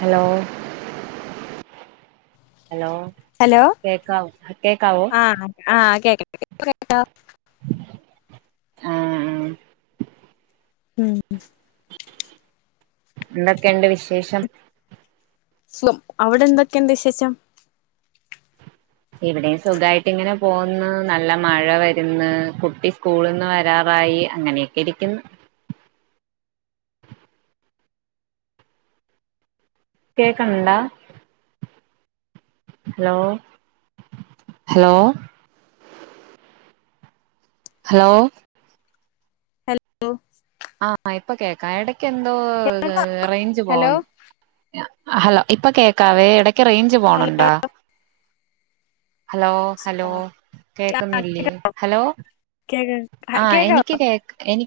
Hello? Hello? Hello? കേക്കാവോ കേക്കാവോ ആഹ് ആഹ് കേക്ക ണ്ട് കേട്ടോ? ആഹ് ഹേ [unintelligible] എന്തൊക്കെണ്ട് വിശേഷം? സുഖം. അവിടെ എന്തൊക്കെണ്ട് വിശേഷം? ഇവിടെയും സുഖയിട്ട് ഇങ്ങനെ പോന്ന്. നല്ല മഴ വര്ന്ന്, കുട്ടി സ്കൂളിന്ന് വരാറായി. അങ്ങനെയൊക്കെ ഇരിക്ക്ന്ന് കേക്ണ് ണ്ടോ? Hello? Hello? Hello? Hello ആഹ് മയാ പ്പൊ കേക്കാം. ഇടക്ക് എന്തോ റേയ്ഞ്ച് ഹലോ പോവുന്ന്. ഹലോ? ഇപ്പൊ കേക്കാവേ ഇടക്ക് റേഞ്ച് പോണ് ഹലോ ണ്ടോ? ഹലോ? ഹലോ? കേക്കുന്നില്ലേ? ഹലോ? ആഹ് കേക്കാവോ എനിക്ക് കേക്ക് എനി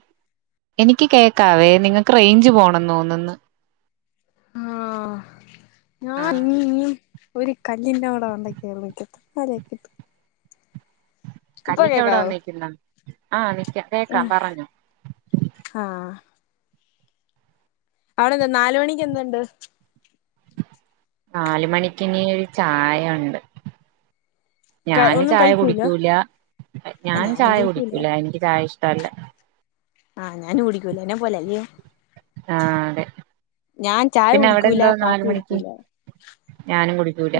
എനിക്ക് കേൾക്കാവേ ഏതെങ്കിലും കാര്യമാണ് റേഞ്ച് പോണന്ന് തോന്നന്ന് ആഹ് [unintelligible] ഒരു കല്ലിന്റെ അവിടെ വണ്ട കേൾക്കാല കിട്ട് കല്ലിന്റെ അവിടെ കേക്കാവോ വന്നിക്കുന്ന ആഹ നിക്ക കേക്കാം പറഞ്ഞോ ആഹ അവടെന്താ നാല മണിക്ക് എന്തുണ്ട് നാല് മണിക്കിനി ഒരു ചായ ഉണ്ട് ഞാന് ഒന്നും ചായ കഴിക്കൂല കുടിക്കൂല ആഹ് ഞാൻ ഞാനും ചായ കുടിക്കൂല എനിക്ക് ചായ ഇഷ്ട തല്ലെ ആഹ് ഞാൻ കുടിക്കൂല ന്നെ പോലല്ലെ ആഹ അതെ ഞാൻ ചായ പിന്നെ അവിടെ കുടിക്കൂല എന്തോ നാല് കാപ്പി മണിക്ക് കുടിക്കൂല ഞാനും കുടിക്കൂല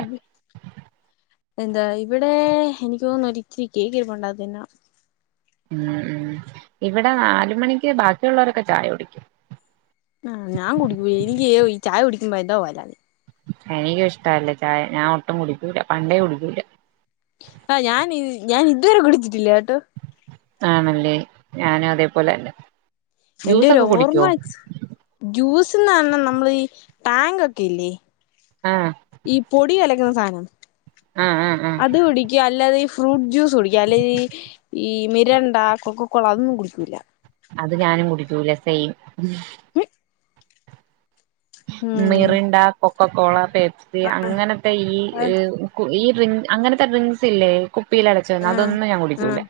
എന്താ ഇവിടെ എനിക്ക് തോന്നുന്നു ഒത്തിരി കേക്കിരുപ്പണ്ട് ഉം ഉ ഇവിടെ നാല് മണിക്ക് ബാക്കിയുള്ളവരൊക്കെ ചായ കുടിക്കും ആ ഞാൻ കുടികുല എനിക്ക് ഈ ചായ കുടിക്കുമ്പോ എതാ പോലെ ആണ് എനിക്കുംഇഷ്ടല്ലേ ചായ ഞാൻ ഒട്ടും കുടിക്കൂല്ല പണ്ടേ കുടിക്കൂല ആഹ് ഞാൻ ഞാൻ ഇതുവരെ കുടിച്ചിട്ടില്ലേട്ടോ ആണല്ലേ ഞാനും അതേപോലെതന്നെ ന്റെ ഒരു ഓർമ്മ വെച്ച് ജ്യൂസ്ന്ന് അവ പറ നമ്മൾ ഈ ടാങ്ക് ഒക്കെ ഇല്ലേ ആഹ് ഈ പൊടി കലക്കുന്ന സാധനം ആഹ് ആഹ് ആഹ് അത് കുടിക്ക അല്ലാ ഈ ഫ്രൂട്ട് ജ്യൂസ് കുടിക്കും അല്ലെ ഈ മിരണ്ട കൊക്കക്കോള അതൊന്നും കുടിക്കൂല്ല അത് ഞാനും കുടിക്കൂല സെയിം ഉം മിറിണ്ട കൊക്കക്കോള പെപ്സി അങ്ങനത്തെ അത് ഈ ഡ്രിങ്ക് അങ്ങനത്തെ ഈഡ്രിംഗ്സ് ഇല്ലേ കുപ്പിയിൽ അടച്ചു ആ വന്ന അതൊന്നും ഞാൻ ആ കുടിക്കൂല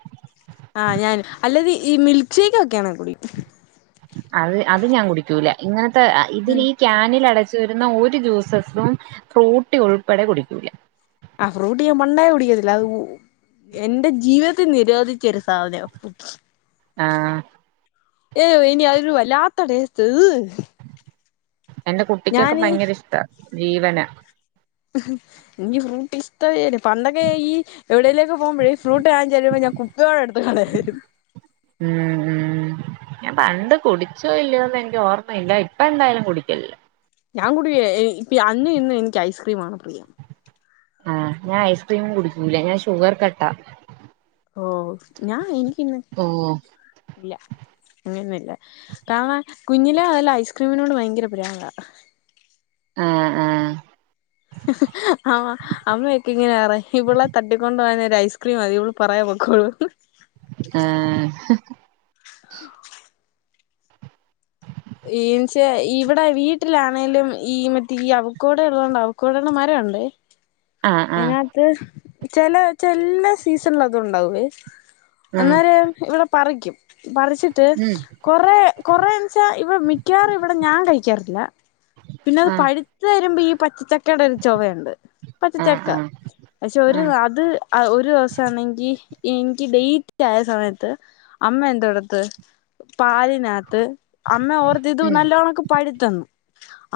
ആ ഞാൻ അല്ലത് ഈ മിൽക്ക് ഷേക്ക് ഒക്കെയാണെങ്കിൽ കുടിക്കും അത് അത് ഞാൻ കുടിക്കൂല ഇങ്ങനത്തെ ഇതിലി ക്യാനിൽ അടച്ചു വരുന്ന ഒരു ജ്യൂസസും ഫ്രൂട്ടി ഉൾപ്പെടെ കുടിക്കൂല ആ ഫ്രൂട്ടി ഞാൻ പണ്ടേ കുടിക്കത്തില്ല അത് ഉ എന്റെ ജീവിതത്തിൽ നിരോധിച്ച ഒരു സാധനാ ആഹ ഏോ ഇനി അതൊരു വല്ലാത്ത ടേസ്റ്റ്ത് എന്റെ കുട്ടിക്കൊക്കെ ഭയങ്കര ഇഷ്ട ജീവനാ ഹ്ഹേ ഇനി ഫ്രൂട്ടി ഇ പണ്ടൊക്കെ ഈ എവിടെലും പോകുമ്പഴേ ഇ ഫ്രൂട്ടി വാങ്ങിച്ച്തരുബോ ഞാൻ കുപ്പിയോടെടുത്ത് കളയും ഉം ഉം ഞാൻ പണ്ട് കുടിച്ചോ ഇല്ലയോന്നു എനിക്ക് ഓർമ്മയില്ല ഇപ്പ എന്തായാലും കുടിക്കലില്ല ഞാൻ കൂടി കായില്ലാ ഇപ്പ അന്നും ഇന്നും എനിക്ക് ഐസ്ക്രീം ആണ് പ്രിയം ആഹ ഞാൻ ഐസ്ക്രീം കുടിക്കൂല ഞാൻ ഷുഗർ കട്ടാ ഓ ഞാ എനിക്കിന്ന് ഓ ഇല്ല അങ്ങനെയന്നല്ലേ കാരണാ കുഞ്ഞിലെ നല്ല ഐസ്ക്രീമിനോട് ഭയങ്കര പ്രാന്താ ആആ ഹഹ ആ അമ്മയൊക്കെ ഇങ്ങനെപറയും ഇവിളെ തട്ടിക്കൊണ്ട് പോവാൻ ഒരു ഐസ്ക്രീം മതി ഇവള് പറയാൻ പൊക്കോളുന്ന് ആഹഹെ നിച്ചേ ഇവിടെ വീട്ടിലാണേങ്കലും ഈ മറ്റേ ഈ അവക്കൂടെ ഉള്ളതോണ്ടാവും കൂടണ മരംണ്ട് ആഹ് ആഹ് അതിനകത്ത് ചെില ചെല്ലസീസണില അത് ണ്ടാവോയ് ഉം അന്നേര ഇവിടെ പറിക്കും പറിച്ചിട്ട് ഉം കൊറെ കൊറേ ആ മി ക്കവാറും ഇവിടെ ഞാൻ കഴിക്കാറില്ല പിന്നെത് ആഹ് പഴുത്ത വരുമ്പോ ഈ പച്ച കടയിൽ ഒരു ചൊുവുണ്ട് ആഹ് പച്ചച്ചക്ക ആഹ് പക്ഷെ ഒരു ആഹ് അത് അത് രു ദിവസ ആണെങ്കിൽ എനിക്ക് ഡേറ്റ ആയ സമയത്ത് അമ്മ എന്തോടത്ത് പാലിനകത്ത് അമ്മ ഓർത്തിത് ഉം നല്ലവണൊക്കെ പഠിത്തന്നു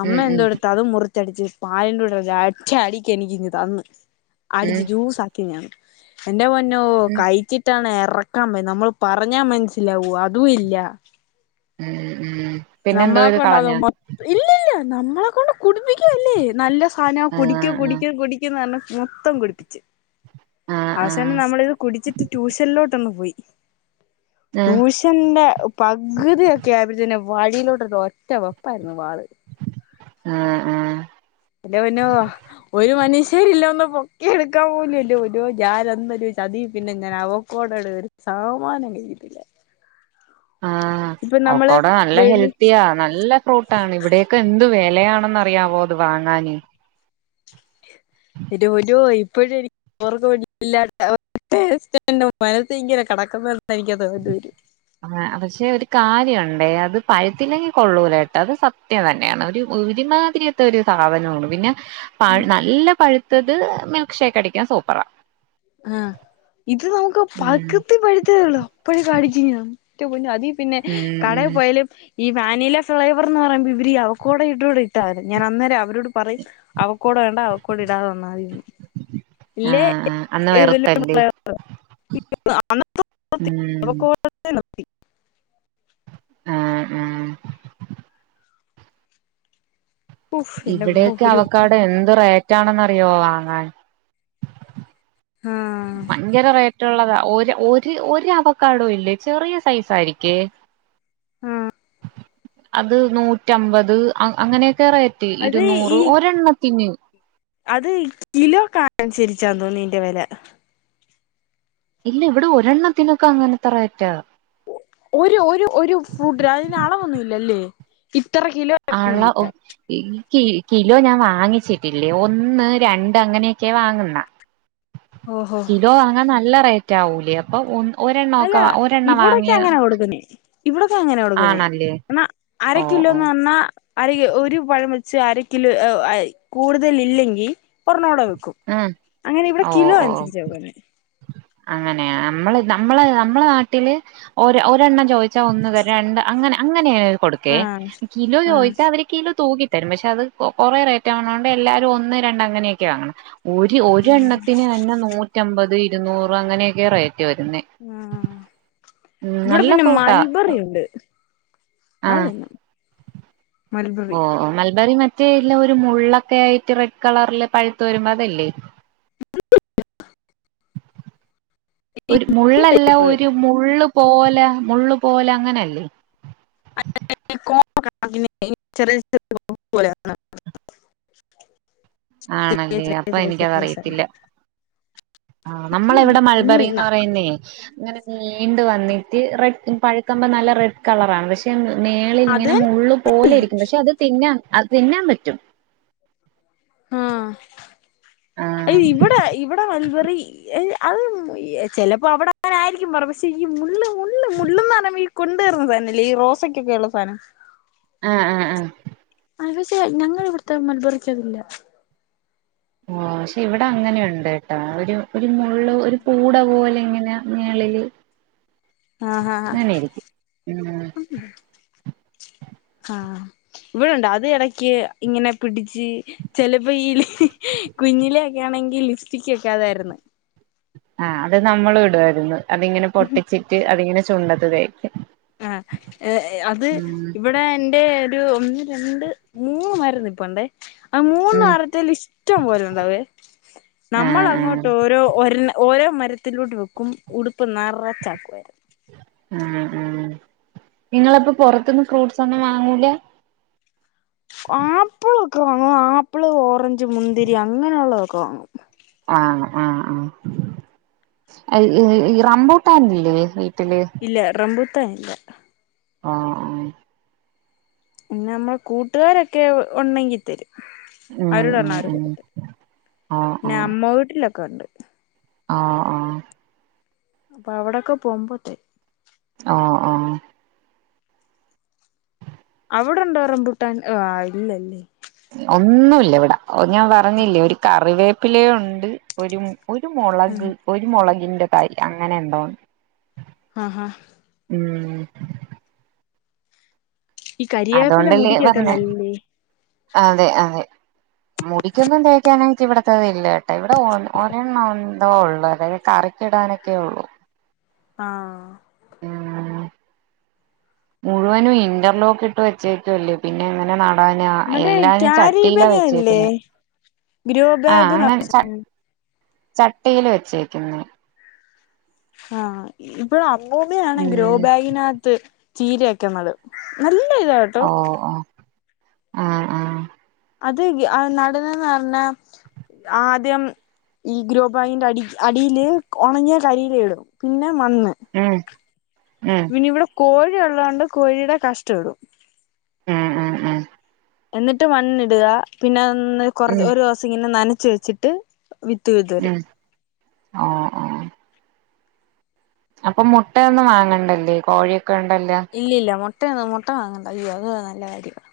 അമ്മ ഉം ഉം എന്തടു അതും മുറിച്ചടിച്ച് പാലിന്റെറെടെ അ അടിിക്ക എണി തന്ന് ഉം അടിച്ച് ജൂസ് എന്റെ പൊന്നോ ഉം ഉം കഴിച്ചി ട്ടാണ് ഇറക്കാൻ പ നമ്മൾ പറഞ്ഞാ മനസ്സിലാവൂ അതും ഇല്ല ഉം ഉം പിന്നെ എന്തോ ഇത് കളഞ്ഞ ഇല്ലല്ല നമ്മളെ കൊണ്ട് കുടിപ്പിക്കല്ലേ നല്ല സാധനമാ കുടിക്കും ആഹ് കുടിക്കും കുട െ മൊത്തം കുടിപ്പിച്ച് ആഹ് ആഹ് അവസാനം ആഹ് നമ്മളിത് കുടിച്ചിട്ട് ട്യൂഷനിലോട്ടൊന്ന് പോയി ട്യൂഷന്റെ പകുതിയക്കെ ക്യാബത്തിെ വഴിയിലോട്ടൊരു ഒറ്റ വെപ്പായിരുന്നു വാള് ആഹ് ആഹ് ന്റെ പൊന്നോ ഒരു മനുഷ്യരില്ല ഒന്ന് പൊക്കി എടുക്കാൻ പോല്ലും എന്റെ പൊന്നോ ഞാൻ അന്നോരു ചതി പിന്നെ ഞാൻ ആവോ കോടട് സാമാനം കഴിട്ടില്ല ആഹ് നമ്മള് അവക്കവിടെ നല്ല വെള്ളി ഹെൽത്തിയാ നല്ല ഫ്രൂട്ടാണ് ഇവിടെയൊക്കെ എന്ത് വിലയാണെന്ന്റിയാവോ അത് വാങ്ങാന് എന്റെ പൊന്നോ ഇപ്പഴനി ഓർക്ക പിടല്ലാറ്റന്റെ മനസ് ഇങ്ങനെ കടക്കുന്ന എനിക്ക് തോത് വരും ആ പക്ഷെ ഒരു കാര്യംുണ്ടേ അത് പഴുത്തില്ലെങ്കിൽ കൊള്ളൂല കേട്ട് അത് സത് സത്യം തന്നെയാണ് ഒരു ഉരിമാതിരിയത്തെ ഒരു സാധനമാണ് പിന്നെ പ ഉം നല്ല പഴുത്തത് മിൽക്ക് ഷേക്ക് അടിക്കൻ സൂപ്പറാ ആഹ് ഇത് നമുക്ക് ഉം പകതി പഴത്തേള്ളൂ അപ്പോഴും കാടിക്കറ്റഞ്ഞ ന്റെ പൊന്നോ അതി പിന്നെ ഉം കടയിൽ ഉം പോയല് ഈ വാനില ഫ്ലേവർ എന്ന് പറയുമ്പോ ഇവര് അവക്കൂടെ ഇട കൂടെ ഇട്ടാവും ഞാൻ അന്നേം അവരോട് പറയും അവക്കൂടെ വേണ്ട അവ കൂടെ ഇടാതെ തന്ന മതീന്ന് ഇല്ലേ ആഹ് ആഹ് അന്ന് ഏതില വെറുത്തല്ലേ ഉം [unintelligible] നത്തി ആഹ് ആഹ് ഉഫ് എന്റെ പൊന്നോ ഇവിടെക്കെ ഒരു അവക്കഡോ എന്ത് റേറ്റാണെന്ന് അറിയുവോ വാങ്ങാൻ ആഹ് ഭയങ്കര റേറ്റ്ള്ളതാ ഒരു ഒരു അവക്കാട ഇല്ലേ ചെറിയ സൈസ ആയിരിക്കേ അത് നൂറ്റമ്പത് അങ്ങനെയൊക്കെ റേറ്റ് അത് ഈ ഇരുന്നൂറ് ഒരെണ്ണത്തിന് അത് കിലോക്ക അനുസരിച്ചാ തോന്നീന്റെ വില ഇല്ല ഇവിടെ ഒരെണ്ണത്തിനൊക്കെ അങ്ങനത്തെ റയറ്റാ ഒരു ഒരു ഒരു ഫ്രൂട്ട് അതിന് അളവൊന്നുമല്ലല്ലേ ഇത്ര കിലോ എന്നൊന്നും ആള്ള ഇല്ല. കിലോ ഞാൻ വാങ്ങിച്ചിട്ടില്ലേ ഒന്ന് രണ്ട് അങ്ങനെയൊക്കെ വാങ്ങുന്ന ഓഹോ കിലോ അങ്ങൻ നല്ല റേറ്റ് ആവൂലേ അപ്പൊ ഒ ഒരെണ്ണ ഒക്കെ ഒരെണ്ണം വാങ്ങിയ കൊടുക്കുന്നെ ഇവിടൊക്കെ അങ്ങനെ കൊടുക്കുന്നേ ആണല്ലേ ക ഓ ഓ അരക്കില്ലോന്ന് പറഞ്ഞാ അര ഒരു പഴം വെച്ച് അരക്കിലോ കൂടുതൽ ഇല്ലെങ്കിൽ ഒരണ്ണോടെ വെക്കും ഉം അങ്ങനെ ഇവിടെ ഓ കിലോ ഓ അനുസരിച്ചോക്കെ അങ്ങനെയ നമ്മള് നമ്മള നമ്മളെ നാട്ടില് ഒരെണ്ണം ചോദിച്ച ച്ച ഒന്ന് വ രണ്ട് അങ്ങനെ അങ്ങനെയ കൊടുക്കേ ആഹ് കിലോ ആഹ് ചോദിച്ചാ അവര് കിലോ തൂക്കി തരും പക്ഷെ അത് കൊറേ റേറ്റ് ആവന്നോണ്ട് എല്ലാരും ഒന്ന് രണ്ട് അങ്ങനെയൊക്കെയാണ് ഒരു ഒരെണ്ണത്തിന് തന്നെ നൂറ്റമ്പത് ഇരുന്നൂറ് അങ്ങനെയൊക്കെ റേറ്റ് വരുന്നേ ആഹ് ഉം ഇവിടെ നല്ല പിന്നെ ഫ്രൂട്ടാ മൽബറിണ്ട് അതന്നെ ഓഹ് മൽബറി മറ്റേല്ല ഒരു മുള്ളൊക്കെ ആയിട്ട് റെഡ് കളറില് പഴുത്ത വരുമ്പോ അതല്ലേ ഒരു മുള്ളല്ല ടൈപ്പ് ഒരു മുള്ള് പോലെ മള്ള് പോല അങ്ങനെയല്ലേ [inaudible] ചെറിയ ചെറിയ [inaudible] ചെറിയ ആണല്ലേ ചെറിയ അപ്പൊ ചെറിയ ചെറിയ എനിക്കതറിയത്തില്ല സാധനം ആ നമ്മള ഇവിടെ ഇനി മൾബറിന്ന് പറയുന്നേ ങ്ങനെ നീണ്ട വന്നിട്ട് റെഡ് പഴുക്കമ്പം നല്ല റെഡ് കളറാണ് പക്ഷേ പക്ഷെ മേളിൽ അത് ഇങ്ങനെ മള്ള് പോലെ ആയിരിക്കും പക്ഷെ അത് തിന്നാൻ അത് തിന്നാൻ പറ്റും ആഹ് ആഹ് ഇവിടെ ഇവിടെ മൾബറി ല് അത് ചിലപ്പോ അവിടെ ന്നായിരിക്കും പറഞ്ഞ പക്ഷേ ഈ മുള്ള് മുള്ള ഈ കൊണ്ടുവരുന്ന സാനംല്ല ഈ റോസയ്ക്കൊക്കെയള്ള സാധനം ആഹ് ആഹ് ആഹ് അത് പക്ഷെ ഞങ്ങൾ ഇവിടുത്തെ മലബറിക്കതില്ല ഓ പക്ഷെ ഇവിടെ അങ്ങനെയുണ്ട് കേട്ടോ ഒരു ഒരു മുള്ള് ഒരു കൂട പോലെ ഇങ്ങനെ മേളില് ങ്ങന ഇരിക്കും ഉം ആഹ് ഇവിടെണ്ട് അത് ഇടക്ക് ഇങ്ങനെ പിടിച്ച് ചിലപ്പോ ഈ കുഞ്ഞിലെക്കെ ആണെങ്കിൽ ലിപ്സ്റ്റിക്ക ഒക്കെ അതായിരുന്നു ആഹ് അത് നമ്മൾ ഇടുമായിരുന്നു അതിങ്ങനെ പൊട്ടിച്ചിട്ട് അതിങ്ങനെ ചുണ്ടത് തേക്ക്യം ആഹ് ഏഹ് അത് ഇവിടെ എന്റെ ഒരു ഒന്ന് രണ്ട് മൂന്ന് മരം നിപ്പുണ്ടേ ആ മൂന്ന് ഉം മാരത്തിൽ ഇഷ്ടം പോലുണ്ടാവേ നമ്മൾ ആഹ് അങ്ങോട്ട് ആഹ് ഓരോ ഒരണ് ഓരോ മരത്തിലോട്ട് വെക്കും ഉടുപ്പ് നറച്ചാക്കുമായിരുന്നു ആഹ് ആഹ് നിങ്ങളപ്പ പുറത്ത്ന്ന് ഫ്രൂട്ട്സ് ഒന്നും വാങ്ങൂല ആപ്പിള ഒക്കെ വാങ്ങും ആപ്പിള് ഓറഞ്ച് മുന്തിരി അങ്ങനെള്ളതൊക്കെ വാങ്ങും ആഹ് ആഹ് ആഹ് റമ്പുട്ടാനില്ലേ വീട്ടില് ഇല്ല റമ്പുട്ടാനില്ല ആഹ് ആഹ് പിന്നെ നമ്മൾ കൂട്ടുകാരൊക്കെ ഉണ്ടെങ്കി തരും ഉം അവരോട് ഉം പറഞ്ഞ മതി ഉം ആഹ് പിന്നെ അമ്മ വീട്ടിലൊക്കെ ഉണ്ട് ആഹ് ആഹ് അപ്പൊ അവിടൊക്കെ പോകുമ്പോത്തേ ആഹ് ആഹ് അവിടെണ്ടൊ റംപൂട്ടാൻ ആ ഇല്ലല്ലേ ഒന്നുല്ല ഇവിടെ ഞാൻ പറഞ്ഞില്ലേ ഒരു കറിവേപ്പിലേ ഉണ്ട് ഒരു ഒരു ഉം മുളക് ഒരു മുളകിന്റെ തൈ അങ്ങനെ എന്തോന്ന് ആഹ് ആഹ് ഉം ഉം ഈ കരിയേപ്പില അതുകൊണ്ടല്ലേ മുടിക്കൊക്കെ പറഞ്ഞ നല്ലേ അതെ അതെ മുടിക്കൊന്നും തേക്കാനയിട്ട് ഇവിടത്തത് ഇല്ല കേട്ടോ ഇവിടെ ഒരെണ്ണം എന്തോ ഉള്ളൂ അതായത് കറി ഇടാനൊക്കെ ഉള്ളൂ ആഹ് ഉം മുഴുവനും ഇന്റർലോക്ക് ഇട്ട് വെച്ചേക്കുക്കല്ലേ പിന്നെ എങ്ങനെ ന്ന ന്നടനാ മറ്റേ എല്ലാരും ക്യാരി ചട്ടിയിലാ ബാഗ് ഇല്ലേ വെച്ചേക്കുന്നെ ഗ്രോ ബാഗ് നറാ [inaudible] ചട്ടിൽ വെച്ചേക്കുന്നെ ആഹ് ഇവിടെ അമ്മൂമാണ് ഗ്രോ ഉം ബാഗിനകത്ത് ചീരയൊക്കെ നടും നല്ല ഇതാണ് ഓ ഓ ആഹ് ആഹ് അത് നടന്നന്ന് പറഞ്ഞ ആദ്യം ഈ ഗ്രോ ബാഗിന്റെ അടി അടിൽ ഉണങ്ങിയ കരിയില ഇടും പിന്നെ മണ് ഉം ഉം ഇവിടെ കോഴി ഉള്ളോണ്ട് കോഴിയുടെ കാഷ്ടം ഇടും ഉം ഉം ഉം എന്നിട്ട് മണ്ണിടുക പിന്നെന്ന് കൊർ ഉം ഒരു ദിവസം ഇങ്ങനെ നനച്ച് വെച്ചിട്ട് വിത്ത് വിതറി ആഹ് ആഹ് അപ്പൊ മുട്ടൊന്നും വാങ്ങണ്ടല്ലേ കോഴിയൊക്കെ ഉണ്ടല്ലോ? ഇല്ലല്ല മുട്ടന്നും മുട്ട വാങ്ങണ്ട അയ്യോ അത് നല്ല കാര്യാണ്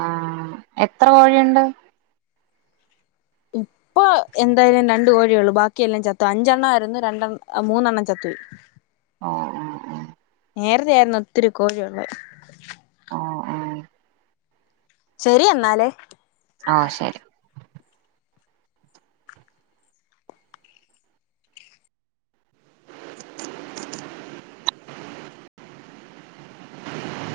ആഹ് എത്ര കോഴിയുണ്ട്? ഇപ്പൊ എന്തായാലും രണ്ട് കോഴിയെള്ളു ബാക്കിയെല്ലാം ചത്തു അഞ്ചെണ്ണായിരുന്നു രണ്ടെണ്ണം മൂന്നെണ്ണം ചത്തു പോയി [unintelligible] നേരെത്തെ ആയിരുന്നു ഒത്തിരി കോഴിയുള്ളെ ആഹ് ആഹ് ശെരി എന്നാല് ആഹ് ശെരി